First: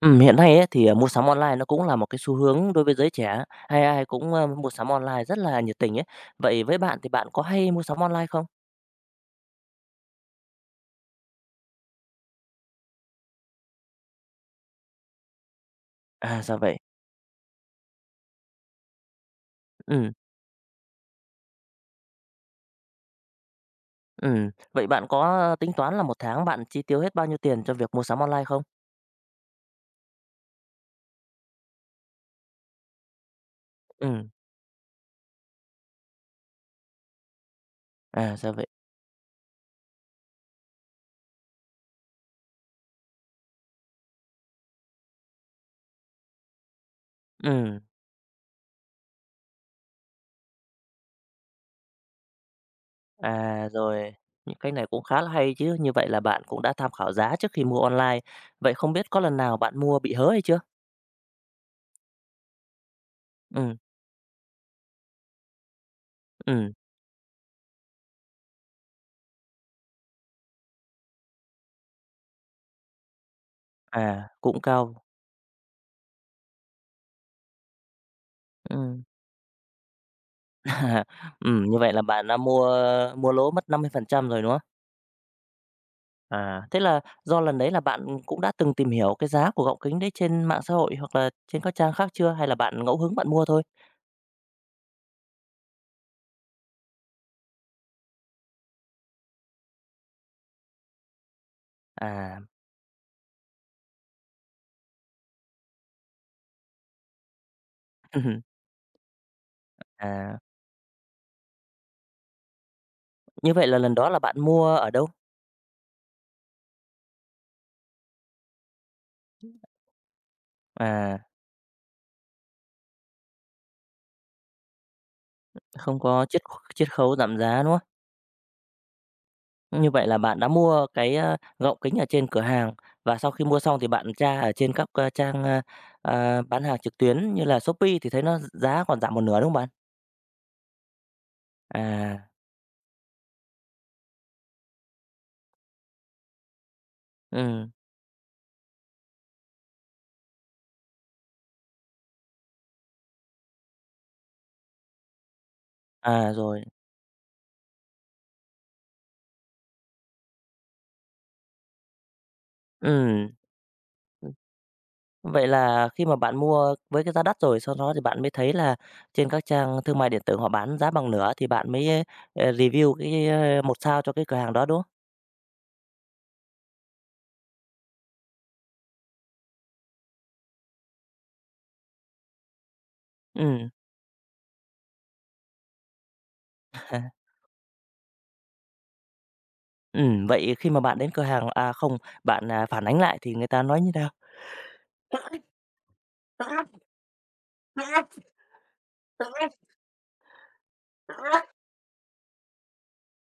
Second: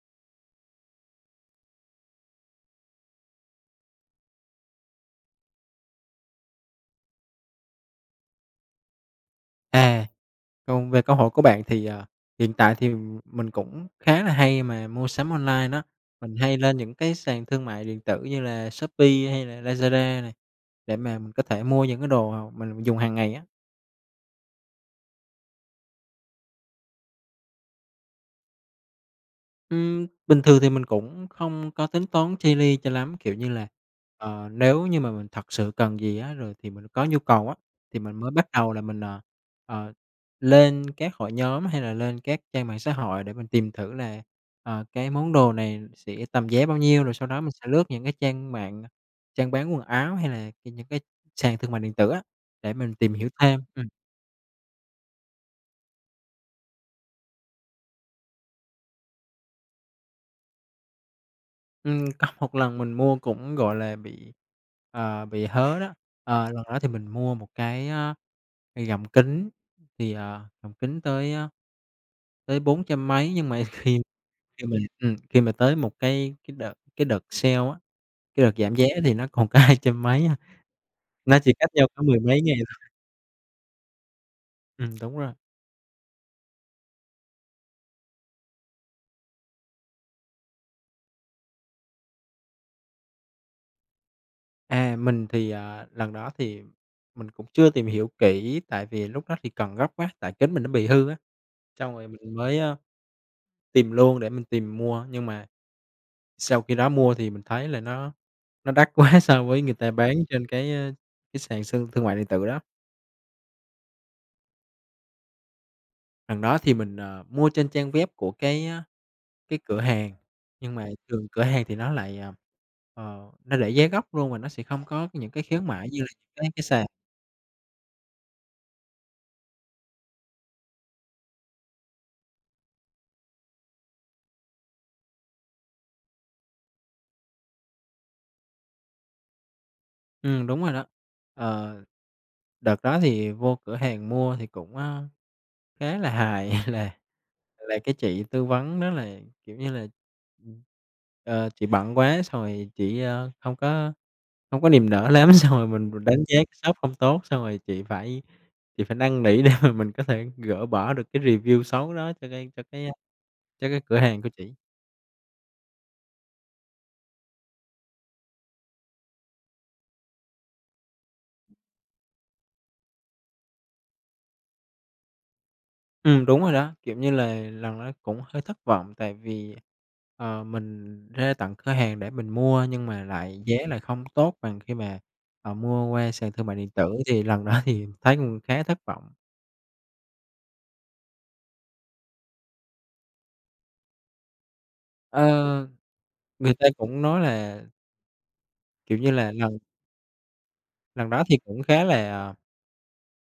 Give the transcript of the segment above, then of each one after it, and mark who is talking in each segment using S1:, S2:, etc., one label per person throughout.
S1: Ừm, hiện nay ấy, thì, ờ, mua sắm online nó cũng là một cái xu hướng đối với giới trẻ, hay ai cũng, a, mua sắm online rất là nhiệt tình ấy, vậy với bạn thì bạn có hay mua sắm online không?
S2: À, còn về cơ hội của bạn thì, à, hiện tại thì mình cũng khá là hay mà mua sắm online đó. Mình
S1: À,
S2: hay
S1: ra vậy.
S2: lên những cái sàn thương mại điện tử như là Shopee hay là
S1: Ừm.
S2: Lazada này, để mà mình có thể mua những cái đồ mà mình mình dùng hàng ngày á.
S1: Ừm. Vậy bạn có tính toán là một tháng bạn chi tiêu hết bao nhiêu tiền cho việc mua sắm online không?
S2: Ừm, bình thường thì mình cũng hông có tính toán chi li cho lắm. Kiểu như là,
S1: Ừm.
S2: ờ, nếu như mà mình thật sự cần gì á, rồi thì mình có nhu cầu á, thì mình mới
S1: À,
S2: bắt
S1: ra vậy.
S2: đầu là mình, ờ, ờ, lên các hội nhóm hay là lên các trang mạng xã hội để mình tìm thử là, ờ, cái món đồ này sẽ tầm giá bao nhiêu, rồi sau đó mình sẽ lướt
S1: Ừm.
S2: những cái trang mạng, trang bán quần áo hay là cái những cái sàn thương mại điện tử á, để mình tìm hiểu thêm.
S1: À,
S2: Ừm.
S1: rồi. Những cái này cũng khá là hay chứ! Như vậy là bạn cũng đã tham khảo giá trước khi mua online. Vậy không biết có lần nào bạn mua bị hớ hay chưa?
S2: Ừm, có một lần mình mua cũng, gọi
S1: Ừm.
S2: là, bị, à, bị hớ đó. Ờ, lần
S1: Ừm.
S2: đó thì mình mua một cái, ơ, gọng kính thì, à, gọng kính tới, ơ, tới bốn trăm mấy nhưng mà khi
S1: À, cũng
S2: khi mà
S1: cao.
S2: ừm, khi mà tới một cái cái đợt cái đợt sale á, cái đợt giảm giá
S1: Ừm.
S2: thì nó còn có hai trăm mấy á.
S1: À.
S2: Nó chỉ
S1: Ừm,
S2: cách
S1: như
S2: nhau
S1: vậy là
S2: có mười
S1: bạn đã
S2: mấy ngày.
S1: mua mua lỗ mất 50% rồi, đúng không?
S2: Ừm, đúng rồi.
S1: À! Thế là do lần đấy là bạn cũng đã từng tìm hiểu cái giá của gọng kính đấy trên mạng xã hội hoặc là trên các trang khác chưa hay là bạn ngẫu hứng bạn mua thôi?
S2: À, mình thì, à, lần đó thì mình cũng chưa tìm hiểu kỹ tại vì lúc đó thì cần gấp quá, tại kính mình nó bị hư á. Xong rồi mình
S1: À.
S2: mới, a, tìm luôn để mình tìm mua nhưng mà sau khi đó mua thì mình thấy là nó
S1: Ừm hưm.
S2: nó đắt quá so với người ta bán
S1: À.
S2: trên cái, a, cái sàn xương thương mại điện tử đó.
S1: Như vậy là lần đó là bạn mua ở đâu?
S2: Lần đó thì mình, ờ, mua trên trang web của cái, ơ, cái cửa hàng nhưng mà
S1: À.
S2: thường cửa hàng thì nó lại, à, ờ, nó để giá gốc luôn và nó sẽ không có những cái khuyến mãi
S1: Không
S2: như là
S1: có
S2: những
S1: chiết
S2: cái cái sàn.
S1: chiết khấu giảm giá, đúng không? Như vậy là bạn đã mua cái, a, gọng kính ở trên cửa hàng, và sau khi mua xong thì bạn tra ở trên các c trang, a, à, bán hàng trực tuyến như là Shopee thì thấy nó gi giá còn giảm một nửa, đúng không bạn?
S2: Ừm, đúng rồi đó. Ờ.
S1: À.
S2: Đợt đó thì vô cửa hàng mua thì cũng, a, khá là hài, là
S1: Ừm.
S2: là cái chị tư vấn đó là, kiểu như là, ừm, ờ, chị bận quá xong rồi chị, a, hông có hông có niềm nở lắm, xong rồi mình mình đánh
S1: À,
S2: giá
S1: rồi.
S2: shop không tốt, xong rồi chị phải chị phải năn nỉ để mà mình có thể gỡ bỏ được cái review xấu đó cho cái cho cái
S1: Ừm.
S2: cho cái cửa hàng của chỉ.
S1: Vậy là khi mà bạn mua với cái giá đắt rồi sau đó thì bạn mới thấy là trên các trang thương mại điện tử họ bán giá bằng nửa thì bạn mới, à, review cái 1 sao cho cái cửa hàng đó, đúng không?
S2: Ừm, đúng rồi đó. Kiểu như là, lần đó cũng hơi thất vọng, tại vì, ờ, mình ra tận cửa hàng để mình mua nhưng mà lại giá
S1: Ừm.
S2: lại không tốt bằng khi mà, ờ, mua qua sàn thương mại điện tử, thì lần đó thì thấy cũng khá thất vọng.
S1: Ừm. Vậy khi mà bạn đến cửa hàng à, không, bạn, à, phản ánh lại thì người ta nói như nào?
S2: Ờ. Người ta cũng nói là kiểu như là, lần lần đó thì cũng khá là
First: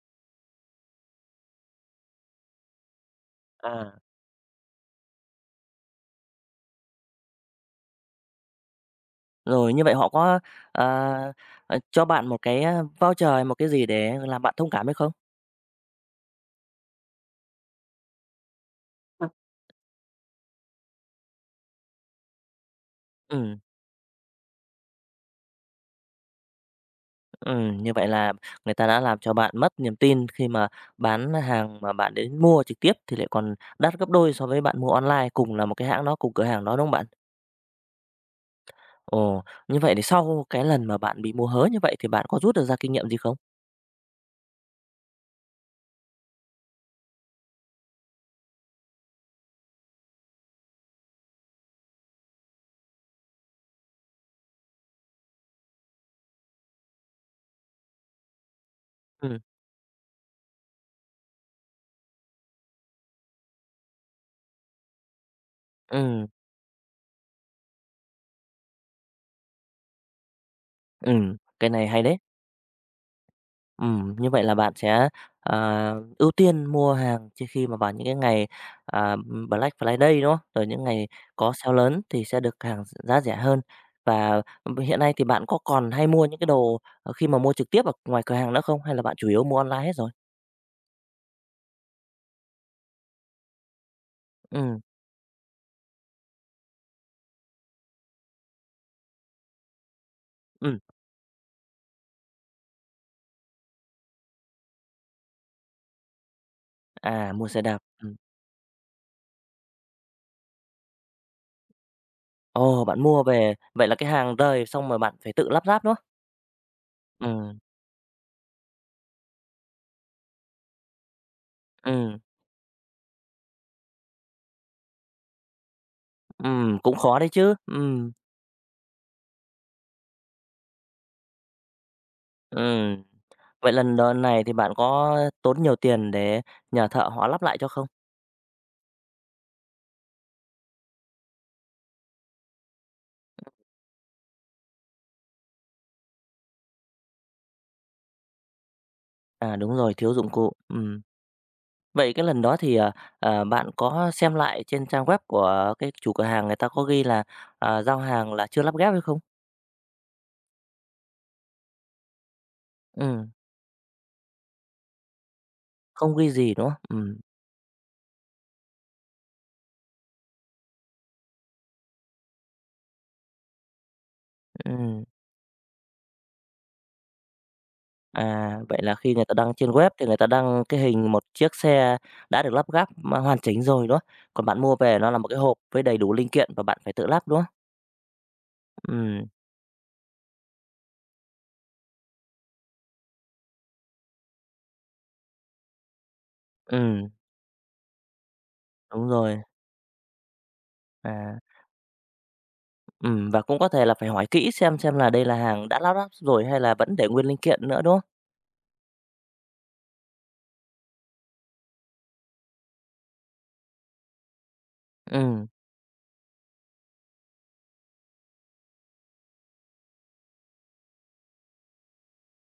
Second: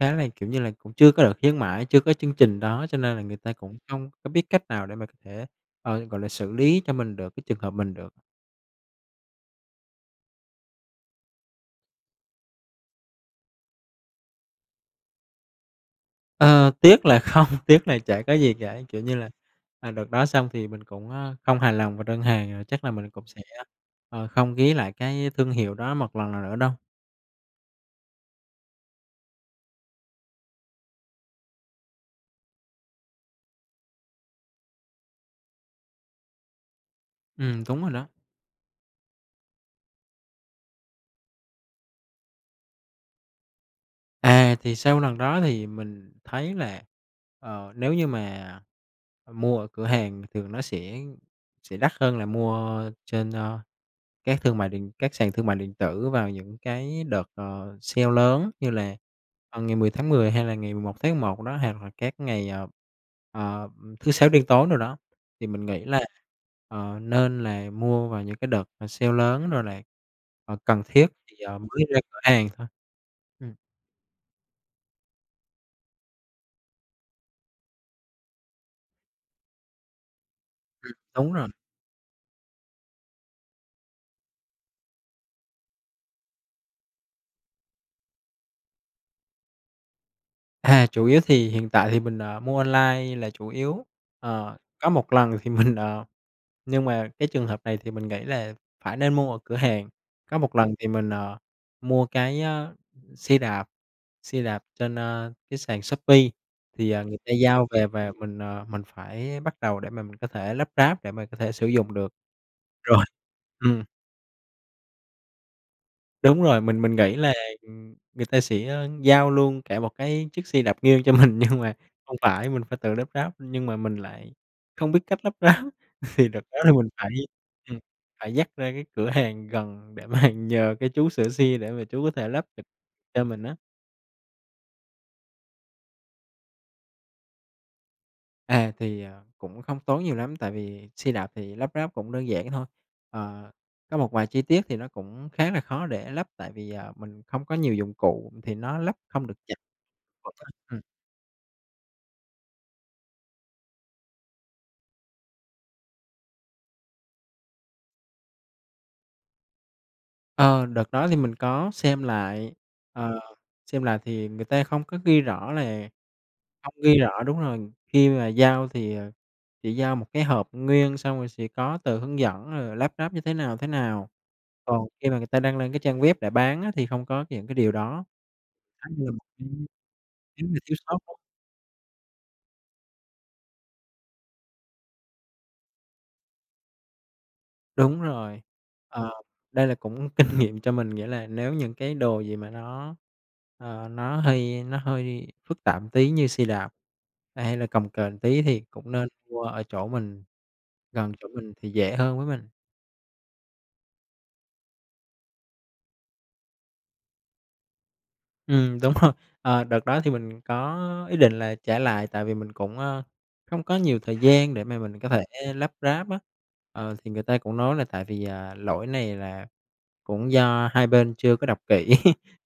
S2: khá là, kiểu như là, cũng chưa có đợt khuyến mãi, chưa có chương trình đó cho nên là người ta cũng
S1: À.
S2: không có biết cách nào để mà có thể, ờ, gọi là, xử lý cho mình được cái trường hợp mình được.
S1: Rồi, như vậy họ có, à, à, cho bạn một cái, a, voucher hay một cái gì để làm bạn thông cảm hay không?
S2: Ờ, tiếc là không, tiếc là chả có gì cả, kiểu như là, à, đợt đó xong thì mình cũng, ơ, không hài lòng về đơn hàng rồi chắc là mình cũng sẽ,
S1: Ừm.
S2: ờ, không ghé lại cái thương hiệu đó một lần nào nữa đâu.
S1: Ừm, như vậy là người ta đã làm cho bạn mất niềm tin khi mà bán hàng mà bạn đến mua trực tiếp thì lại còn đắt gấp đôi so với bạn mua online, cùng là một cái hãng đó cùng cửa hàng đó, đúng không bạn?
S2: Ừm, đúng rồi đó.
S1: Ồ, như vậy thì sau cái lần mà bạn bị mua hớ như vậy thì bạn có rút được ra kinh nghiệm gì không?
S2: À, thì sau lần đó thì mình thấy là, ờ, nếu như mà mua ở cửa hàng thì nó sẽ sẽ đắt hơn là mua trên, a, các thương mại điện các sàn thương mại điện tử vào những cái đợt, ờ, sale lớn như là,
S1: Ừm.
S2: ờ, ngày 10 tháng 10, hay là ngày 11 tháng 11 đó, hoặc là các ngày, ờ, ờ, thứ Sáu đen tối đồ đó, thì mình nghĩ là,
S1: Ừm.
S2: ờ, nên là mua vào những cái đợt, ờ, sale lớn rồi là, ờ, cần thiết thì
S1: Ừm, cái
S2: mới
S1: này
S2: ra
S1: hay đấy!
S2: cửa hàng thôi. Ừm.
S1: Ừm. Như vậy là bạn sẽ, à, ưu tiên mua hàng chỉ khi mà vào những cái ngày, à, Black Friday, đúng hông? Rồi những
S2: Ừm,
S1: ngày
S2: đúng rồi.
S1: có sale lớn thì sẽ được hàng giá rẻ hơn, và hiện nay thì bạn có còn hay mua những cái đồ, ờ, khi mà mua trực tiếp ở ngoài cửa hàng nữa không? Hay là bạn chủ yếu mua online hết rồi?
S2: À, chủ yếu thì hiện tại thì mình, ờ, mua online là chủ yếu. Ờ,
S1: Ừm.
S2: có một lần thì mình, ờ nhưng mà cái trường hợp này thì mình nghĩ là phải nên mua ở cửa hàng. Có một lần
S1: Ừm.
S2: thì mình, ờ, mua cái, ơ, xe đạp xe đạp trên, a, cái sàn Shopee thì, à, người ta
S1: À, mua xe
S2: giao
S1: đạp.
S2: về và
S1: Ừm.
S2: mình, ờ, mình phải bắt đầu để mà mình có thể lắp ráp để mà có thể sử dụng được.
S1: Ồ! Bạn
S2: Rồi.
S1: mua về,
S2: Ừm.
S1: vậy là cái hàng rời, xong rồi bạn phải tự lắp ráp, đúng không?
S2: Đúng rồi, mình mình nghĩ là,
S1: Ừm.
S2: ừm, người ta sẽ, ơ, giao luôn cả một cái chiếc xe đạp nguyên cho mình nhưng mà không
S1: Ừm.
S2: phải, mình phải tự lắp ráp, nhưng mà mình lại không biết cách lắp ráp. Thì đợt đó là
S1: Ừm,
S2: mình
S1: cũng
S2: phải,
S1: khó đấy chứ!
S2: ừm,
S1: Ừm.
S2: phải dắt ra cái cửa hàng gần để mà nhờ cái chú sửa xe để mà chú có thể lắp được
S1: Ừm.
S2: cho mình á.
S1: Vậy lần đ này thì bạn có tốn nhiều tiền để nhờ thợ họ lắp lại cho không?
S2: À, thì, ờ, cũng không tốn nhiều lắm tại vì xe đạp thì lắp ráp cũng đơn giản thôi. Ờ, có một vài chi tiết thì nó cũng khá là khó để lắp tại vì, ờ, mình không có nhiều dụng cụ, thì nó lắp không được chặt.
S1: À, đúng rồi, thiếu dụng
S2: [unintelligible]
S1: cụ,
S2: Ừm.
S1: ừm. Vậy cái lần đó thì, ờ, ờ, bạn có xem lại trên trang web của cái chủ cửa hàng người ta có ghi là, à, giao hàng là chưa lắp ghép hay không?
S2: Ờ, đợt đó thì, mình có xem lại, ờ,
S1: Ừ.
S2: xem lại thì, người ta không có ghi rõ là
S1: Không ghi gì, đúng hông?
S2: không ghi
S1: Ừm.
S2: rõ, đúng rồi. Khi mà giao thì, ờ, chỉ giao một cái hộp nguyên xong rồi sẽ có tờ hướng dẫn rồi lắp ráp như thế nào, thế nào. Còn
S1: Ừm.
S2: khi mà người ta đăng lên cái trang web để bán á, thì không có những cái điều đó.
S1: À, vậy
S2: Nó
S1: là
S2: như là
S1: khi người
S2: một
S1: ta
S2: cái
S1: đăng trên web thì người ta
S2: giống như
S1: đăng
S2: thiếu
S1: cái
S2: sót
S1: hình
S2: [unintelligible]
S1: một chiếc xe đã được lắp ráp hoàn chỉnh rồi, đúng hông? Còn bạn mua về nó là một cái hộp với đầy đủ linh kiện và bạn phải tự lắp, đúng hông?
S2: Đúng rồi, ờ,
S1: Ừm.
S2: đây là cũng kinh nghiệm cho mình. Nghĩa là nếu những cái đồ gì mà nó, ờ, nó hơi nó hơi phức tạp tí như xe đạp
S1: Ừm.
S2: hay là cồng kềnh tí thì cũng nên
S1: Đúng rồi.
S2: mua ở chỗ mình gần chỗ
S1: À.
S2: mình thì dễ hơn với mình.
S1: Ừm, và cũng có thể là phải hỏi kỹ xem xem là đây là hàng đã lắp rồi hay là vẫn để nguyên linh kiện nữa, đúng không?
S2: Ừm, đúng rồi, ờ, đợt đó thì, mình có ý định là trả lại. Tại vì, mình cũng, ơ, không có nhiều thời gian để mà mình có thể
S1: Ừm.
S2: lắp ráp á, ờ, thì người ta cũng nói là, tại vì, ờ, lỗi này là cũng do hai bên chưa có đọc kỹ,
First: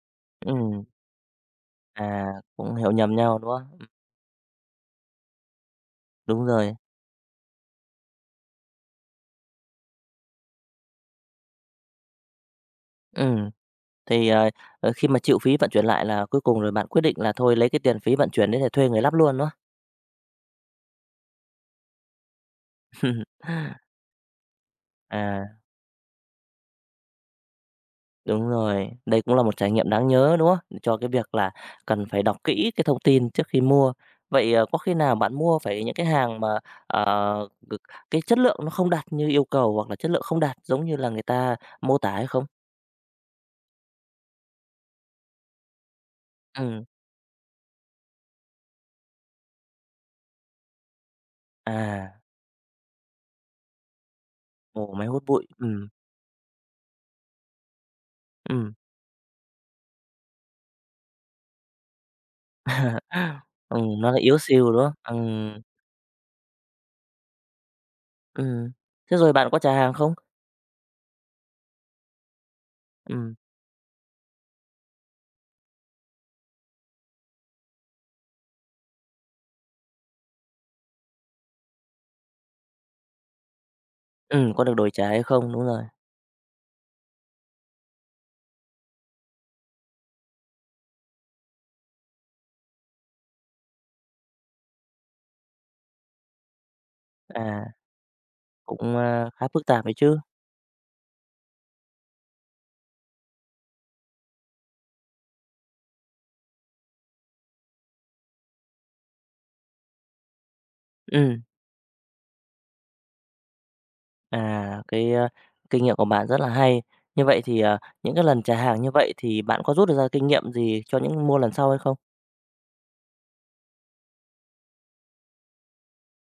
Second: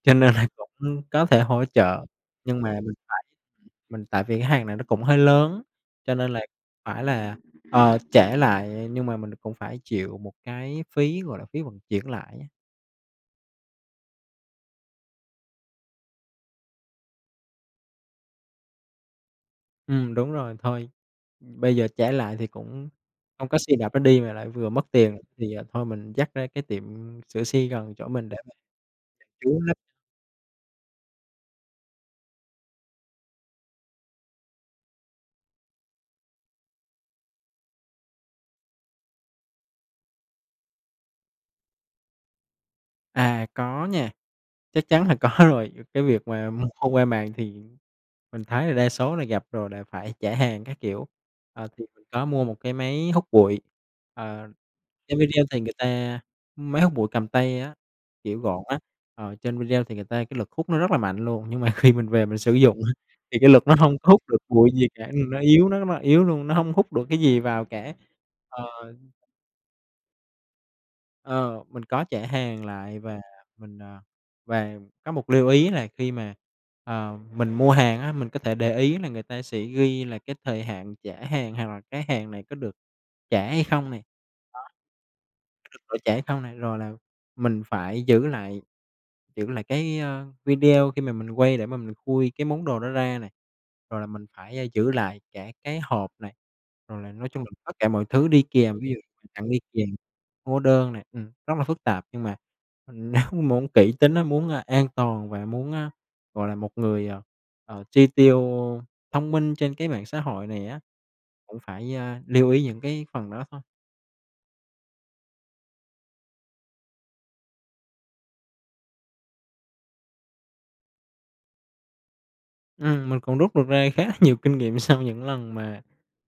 S2: cho nên là
S1: Ừm.
S2: cũng có thể hỗ trợ.
S1: À,
S2: Nhưng
S1: cũng
S2: mà
S1: hiểu
S2: mình
S1: nhầm
S2: phải
S1: nhau, đúng hông? Ừm.
S2: mình tại vì hàng này nó cũng hơi lớn cho nên là
S1: Đúng rồi.
S2: phải là, ờ, trả lại nhưng mà mình cũng phải chịu một cái phí, gọi là, phí vận chuyển lại á.
S1: Ừm, thì, ờ, ờ, khi mà chịu phí vận chuyển lại là cuối cùng rồi bạn quyết định là thôi lấy cái tiền phí vận chuyển đấy để thuê người lắp luôn, đúng không?
S2: Ừm, đúng rồi. Thôi, bây giờ trả lại thì cũng không có xe đạp để đi mà lại vừa mất tiền, thì,
S1: À.
S2: ờ, thôi mình dắt ra cái tiệm sửa xe gần chỗ mình để
S1: Đúng
S2: mà
S1: rồi, đây cũng là một
S2: cứu
S1: trải
S2: nó.
S1: nghiệm đáng nhớ, đúng không? Cho cái việc là cần phải đọc kỹ cái thông tin trước khi mua. Vậy, ờ, có khi nào bạn mua phải những cái hàng mà, ờ, c cái chất lượng nó không đạt như yêu cầu hoặc là chất lượng không đạt giống như là người ta mô tả hay không?
S2: À, có nha, chắc chắn là có rồi. Cái việc mà m
S1: Ừm.
S2: thông qua mạng thì mình thấy là đa số là gặp rồi, là phải trả hàng các kiểu. Ờ, thì mình
S1: À.
S2: có mua một cái máy hút bụi, ờ,
S1: Ồ, máy
S2: trên
S1: hút
S2: video
S1: bụi.
S2: thì người
S1: Ừm.
S2: ta máy hút bụi cầm tay á, kiểu gọn
S1: Ừm.
S2: á, ờ, trên video thì người ta cái lực hút nó rất là mạnh luôn. Nhưng mà khi mình về mình sử dụng á, thì cái lực nó
S1: Ừ,
S2: không
S1: nó
S2: có
S1: lại
S2: hút
S1: yếu
S2: được bụi
S1: xìu, đúng
S2: gì
S1: không?
S2: cả, nhìn nó
S1: Ừm.
S2: yếu nó nó yếu luôn, nó hông hút được cái gì vào cả, ờ.
S1: Ừm, thế rồi bạn có trả hàng không?
S2: Ờ, mình có trả hàng lại và
S1: Ừm.
S2: mình, à và có một lưu ý là khi mà, ờ, mình mua hàng á, mình có thể để ý là người ta sẽ ghi là cái thời hạn trả hàng hoặc là cái hàng này có được trả hay không nè.
S1: Ừm,
S2: Đó.
S1: có được đổi trả hay không, đúng
S2: Được
S1: rồi.
S2: đổi trả hay không nè, rồi là mình phải giữ lại giữ lại cái, ơ, video khi mà mình quay để mà mình khui cái món đồ đó ra này, rồi là mình phải giữ lại cả cái hộp này, rồi là nói chung là
S1: À,
S2: tất cả mọi thứ đi kèm. Ví dụ
S1: cũng, a, khá
S2: tặng đi
S1: phức tạp
S2: kèm,
S1: ấy chứ.
S2: hóa đơn nè ừm, rất là phức tạp. Nhưng mà, ừm, nếu muốn kỹ tính á, muốn, à, an toàn và muốn, a, gọi là một người, ờ, ờ, chi tiêu thông minh trên cái mạng xã hội này á,
S1: Ừm.
S2: cũng phải, a, lưu ý những cái phần đó thôi.
S1: À, cái kinh nghiệm của bạn rất là hay. Như vậy thì, à, những cái lần trả hàng như vậy, thì bạn có rút ra kinh nghiệm gì cho những mua lần sau hay không?
S2: Ừm, mình còn rút được ra khá là nhiều kinh nghiệm sau những lần mà,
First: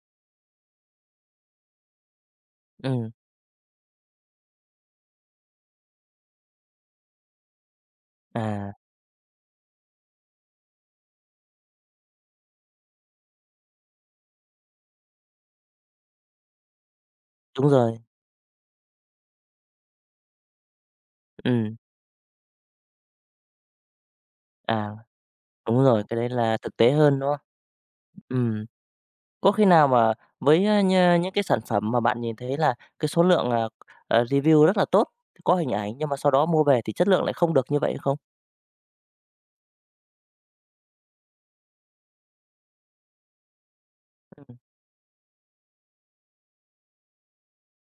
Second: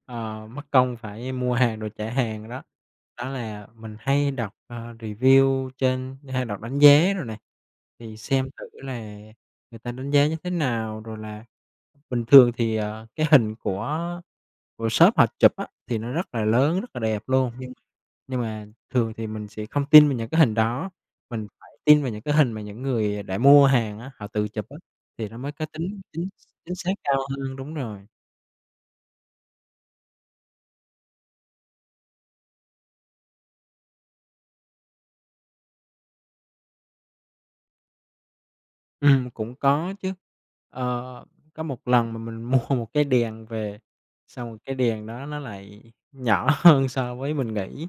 S2: ờ, mất công phải mua hàng rồi trả hàng đó.
S1: Ừm.
S2: Đó là mình hay đọc, à, review trên hay đọc đánh giá rồi nè. Thì xem thử
S1: À.
S2: là người ta đánh giá như thế nào, rồi là bình thường thì, ờ, cái hình của của shop họ chụp á, thì nó rất là lớn rất là đẹp luôn,
S1: Đúng
S2: nhưng
S1: rồi.
S2: nhưng mà thường thì mình sẽ không tin vào những cái hình đó, mình phải
S1: Ừm.
S2: tin vào những cái hình mà những người đã mua hàng á họ tự chụp á,
S1: À,
S2: thì nó mới có
S1: đúng
S2: tính
S1: rồi, cái đấy
S2: chính
S1: là
S2: chính
S1: thực tế
S2: xác cao
S1: hơn, đúng hông?
S2: hơn. Đúng rồi.
S1: Ừm, có khi nào mà với nh những cái sản phẩm mà bạn nhìn thấy là cái số lượng, à, à, review rất là tốt, có hình ảnh, nhưng mà sau đó mua về thì chất lượng lại không được như vậy không?
S2: Ừm, cũng có chứ. Ơ, có một lần mà mình mua một cái đèn về, xong rồi
S1: Ừm.
S2: cái đèn đó nó lại nhỏ hơn so với mình nghĩ.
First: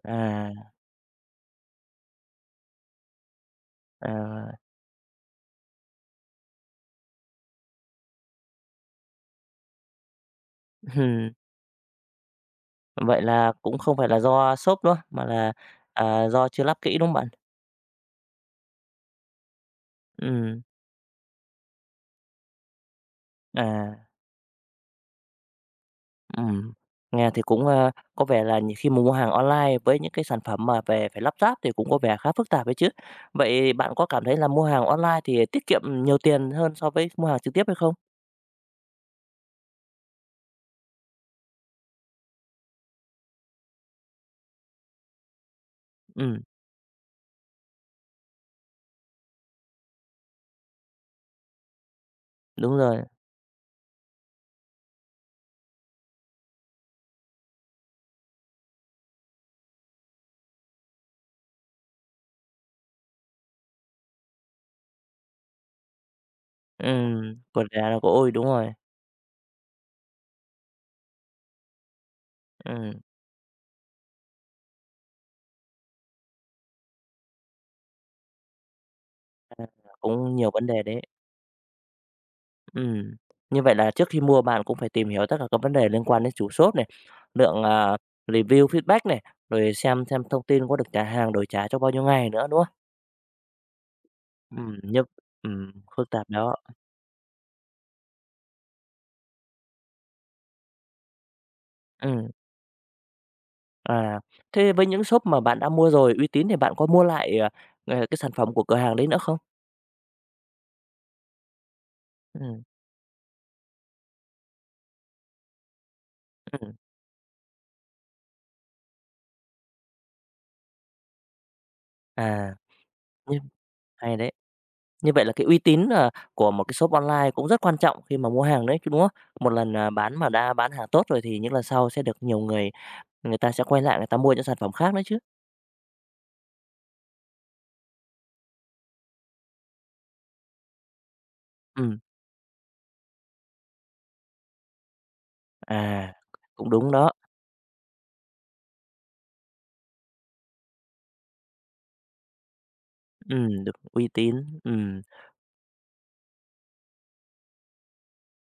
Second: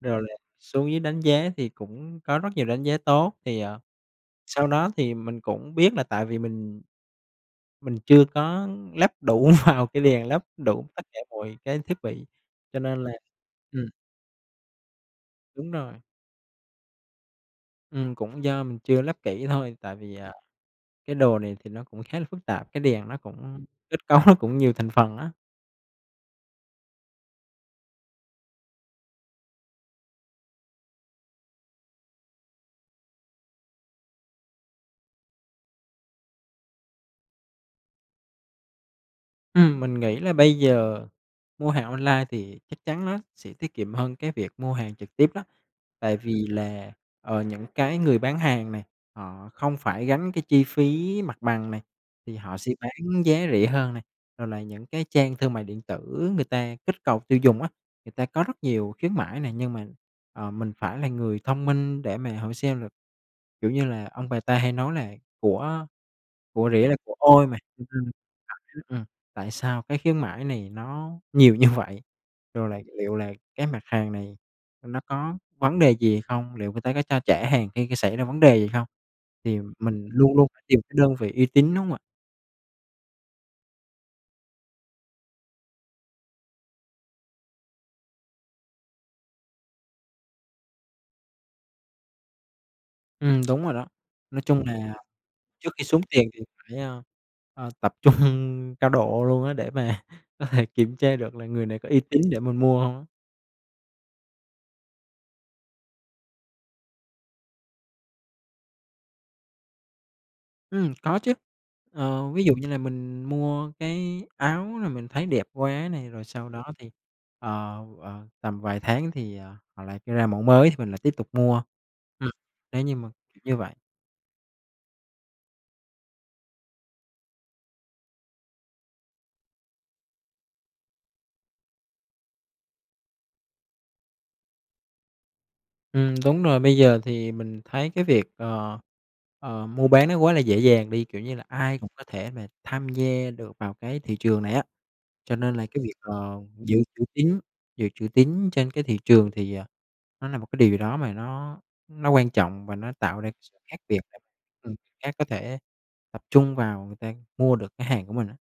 S2: Rồi lại
S1: À.
S2: xuống dưới đánh giá thì cũng có rất nhiều đánh giá tốt, thì, ờ,
S1: À.
S2: sau đó, thì mình cũng biết là tại vì mình mình chưa có lắp đủ vào cái đèn, lắp đủ tất cả
S1: Ừm
S2: mọi cái thiết bị, cho nên là
S1: Vậy là cũng
S2: ừm.
S1: không phải là do shop nữa, mà là,
S2: Đúng rồi.
S1: à, do chưa lắp kỹ, đúng không bạn?
S2: Ừm, cũng do mình chưa lắp kỹ thôi tại vì, à,
S1: Ừm.
S2: cái đồ này thì nó cũng khá là phức tạp, cái đèn nó cũng kết
S1: À.
S2: cấu nó cũng nhiều thành phần á.
S1: Ừm. Nghe thì cũng, a, có vẻ là nhiều khi mà mua hàng online với những cái sản phẩm mà về phải lắp ráp thì cũng có vẻ khá phức tạp đấy chứ. Vậy bạn có cảm thấy là mua hàng online thì tiết kiệm nhiều tiền hơn so với mua hàng trực tiếp hay không?
S2: Ừm, mình nghĩ là bây giờ mua hàng online thì chắc chắn nó sẽ tiết kiệm hơn cái việc mua hàng trực tiếp đó, tại
S1: Ừm.
S2: vì là, ờ, những cái người bán hàng này họ không phải gánh cái chi phí mặt bằng này thì họ sẽ
S1: Đúng rồi.
S2: bán giá rẻ hơn này, rồi là những cái trang thương mại điện tử người ta kích cầu tiêu dùng á, người ta có rất nhiều khuyến mãi nè. Nhưng mà, ờ, mình phải là người thông minh để mà hỏi xem là, kiểu như là, ông bà ta hay nói là "Của của rẻ là của
S1: Ừm,
S2: ôi" mà,
S1: của rẻ
S2: cho
S1: là của
S2: nên
S1: ôi, đúng
S2: đặt
S1: rồi.
S2: dưới ừm, tại sao cái khuyến mãi này nó nhiều như vậy? Rồi là
S1: Ừm.
S2: liệu là cái mặt hàng này nó có vấn đề gì không? Liệu người ta có cho trả hàng khi xảy ra vấn đề gì không?
S1: [unintelligible] À,
S2: Thì
S1: là
S2: mình
S1: cũng
S2: luôn luôn
S1: nhiều
S2: phải
S1: vấn
S2: tìm
S1: đề
S2: cái
S1: đấy.
S2: đơn vị uy tín, đúng hông ạ?
S1: Ừm. Như vậy là trước khi mua bạn cũng phải tìm hiểu tất cả các vấn đề liên quan đến chủ shop này, lượng, à, review, feedback này, rồi xem xem thông tin có được trả hàng, đổi trả trong bao nhiêu ngày nữa, đúng không?
S2: Ừm, đúng rồi đó. Nói chung
S1: Ừm,
S2: là
S1: nh
S2: trước
S1: ừm,
S2: khi xuống
S1: phức
S2: tiền
S1: tạp
S2: thì
S1: đó.
S2: phải, a, à, tập trung cao độ luôn á, để mà có thể kiểm tra được là người này có uy tín
S1: Ừm.
S2: để mình mua hông á.
S1: À. Thế với những shop mà bạn đã mua rồi uy tín thì bạn có mua lại, à, à, cái sản phẩm của cửa hàng đấy nữa không?
S2: Ừm, có chứ. Ờ, ví dụ
S1: Ừm.
S2: như là mình mua cái áo này mình thấy đẹp quá này, rồi sau đó
S1: Ừm.
S2: thì, ờ, ờ, tầm vài tháng thì, ờ, họ lại cho ra mẫu mới thì mình lại tiếp tục mua. Ừm.
S1: À,
S2: Nếu như mà
S1: nh
S2: kiểu như vậy.
S1: hay đấy. Như vậy là cái uy tín, ờ, của một cái shop online cũng rất quan trọng khi mà mua hàng đấy chứ, đúng không? Một lần, à, bán mà đã bán hàng tốt rồi thì những lần sau sẽ được nhiều người người ta sẽ quay lại người ta mua những sản phẩm khác nữa chứ.
S2: Ừm, đúng rồi, bây giờ thì mình thấy cái việc, ờ, ờ, mua bán nó quá là dễ dàng đi, kiểu như là, ai cũng
S1: Ừm.
S2: có thể mà tham gia được vào cái thị trường này á. Cho nên là cái việc,
S1: À.
S2: ờ,
S1: Cũng
S2: giữ
S1: đúng
S2: chữ
S1: đó.
S2: tín giữ chữ tín trên cái thị trường thì, ờ, nó là một cái điều gì đó mà nó nó quan trọng và nó tạo ra sự
S1: Ừm, được
S2: khác biệt
S1: uy
S2: để,
S1: tín,
S2: ừm
S1: ừm.
S2: khác có thể tập trung vào người ta mua được cái hàng của mình á.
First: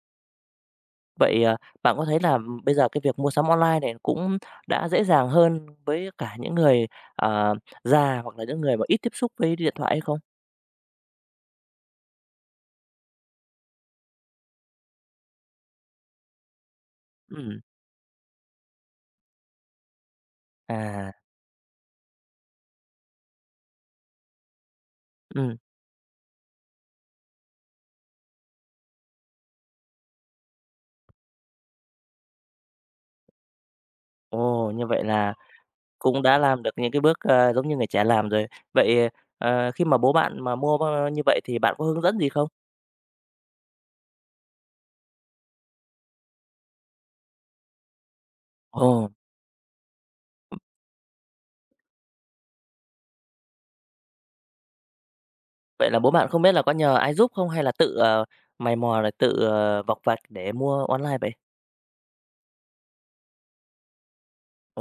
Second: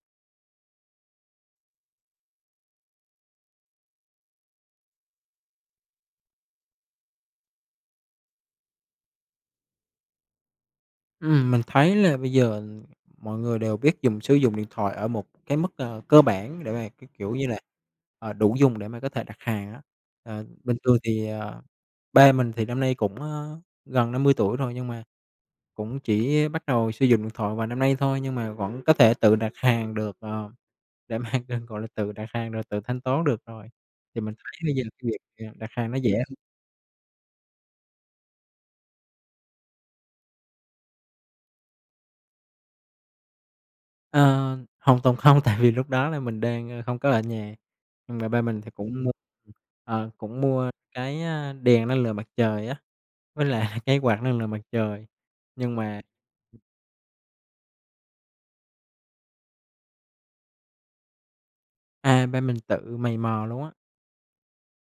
S1: Vậy, ờ, bạn có thấy là, ừm, bây giờ cái việc mua sắm online này cũng đã dễ dàng hơn với cả những người, ờ, già hoặc là những người mà ít tiếp xúc với điện thoại hay không?
S2: Ừm, mình thấy là bây giờ, ừm, mọi người đều biết dùng sử dụng điện thoại ở một cái mức c cơ bản để mà cái kiểu như là,
S1: Ừm.
S2: ờ, đủ dùng để mà có thể đặt hàng á. Ờ, bình thường
S1: À.
S2: thì, ờ ba mình thì năm nay cũng, ơ, gần 50 tuổi rồi, nhưng mà
S1: Ừm.
S2: cũng chỉ bắt đầu sử dụng điện thoại vài năm nay thôi, nhưng mà vẫn có thể tự đặt hàng được, ờ, để mà đ gọi là, tự đặt hàng rồi tự thanh toán được rồi. Thì mình thấy
S1: Ồ,
S2: bây giờ
S1: như vậy
S2: cái
S1: là
S2: việc, ờ, đặt hàng nó dễ
S1: cũng
S2: hơn.
S1: đã làm được những cái bước, ơ, giống như người trẻ làm rồi. Vậy, ờ, khi mà bố bạn mà mua, ơ, như vậy thì bạn có hướng dẫn gì không?
S2: Ờ, hoàn toàn không, tại vì lúc đó là mình đang, ơ, không có ở nhà. Nhưng mà ba mình thì cũng
S1: Ồ!
S2: mua, ờ, cũng mua cái, a, đèn năng lượng mặt trời á, với lại cái quạt năng lượng mặt trời, nhưng
S1: Vậy là
S2: mà
S1: bố bạn không biết là có nhờ ai giúp không, hay là tự, ờ, mày mò rồi tự, ờ, vọc vạch để mua online vậy?
S2: À, ba mình tự mày mò luôn á.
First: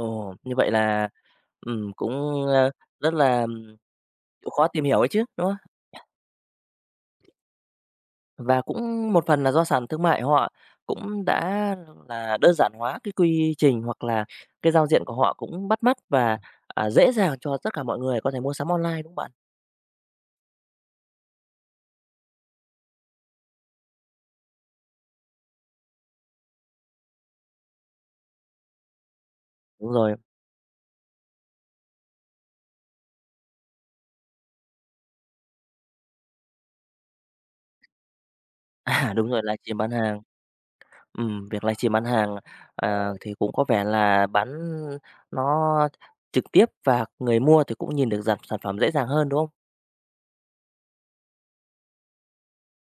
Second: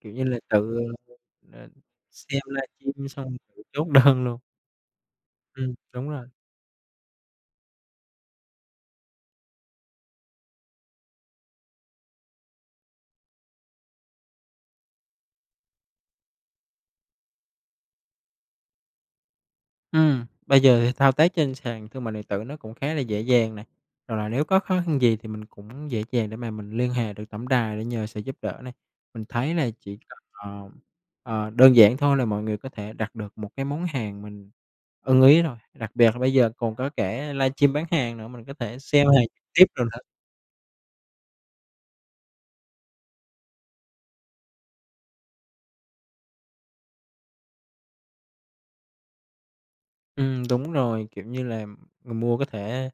S2: Kiểu như là
S1: như vậy
S2: tự,
S1: là,
S2: ờ, là
S1: ừm,
S2: xem
S1: cũng, ơ,
S2: livestream
S1: rất
S2: xong
S1: là,
S2: tự
S1: ừm,
S2: chốt đơn luôn.
S1: chịu khó tìm hiểu ấy chứ, đúng không?
S2: Ừm. Đúng rồi.
S1: Và cũng một phần là do sàn thương mại họ cũng đã là đơn giản hóa cái quy trình, hoặc là cái giao diện của họ cũng bắt mắt và, ờ, dễ dàng cho tất cả mọi người có thể mua sắm online, đúng không bạn?
S2: Ừm. Bây giờ thì thao tác trên sàn thương mại điện tử nó cũng khá là dễ dàng này, rồi là nếu có khó khăn gì thì mình cũng dễ dàng để mà mình liên hệ được tổng đài để nhờ sự giúp đỡ này. Mình thấy là
S1: Đúng
S2: chỉ
S1: rồi.
S2: cần, ờ, ờ, đơn giản thôi là mọi người có thể đặt được một cái món hàng mình ưng ý thôi, đặc biệt là bây giờ còn có cả livestream bán hàng nữa, mình có thể sale
S1: À,
S2: hàng
S1: đúng rồi,
S2: trực tiếp
S1: livestream
S2: đồ
S1: bán
S2: nữa.
S1: hàng. Ừm, việc livestream bán hàng, à, thì cũng có vẻ là bán nó trực tiếp và người mua thì cũng nhìn được dàn sản phẩm dễ dàng hơn, đúng không?
S2: Ừm, đúng rồi, kiểu như là, người mua có thể,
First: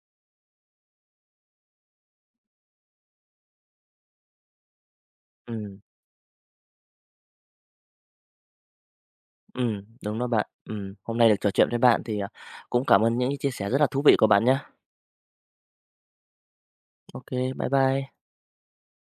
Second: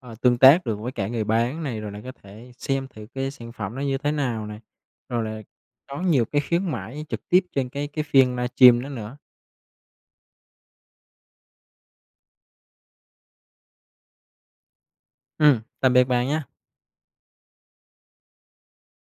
S2: ờ, tương tác được với cả người bán này, rồi lại có thể xem thử cái sản phẩm đó như thế nào này, rồi là
S1: Ừm.
S2: có nhiều cái khuyến mãi trực tiếp trên cái cái phiên livestream đó nữa.
S1: Ừm, đúng rồi bạn. Ừm, hôm nay được trò chuyện với bạn thì, ờ, cũng cảm ơn những cái chia sẻ rất là thú vị của bạn nha.
S2: Ừm. Tạm biệt bạn nha.
S1: Ô kê, bye bye.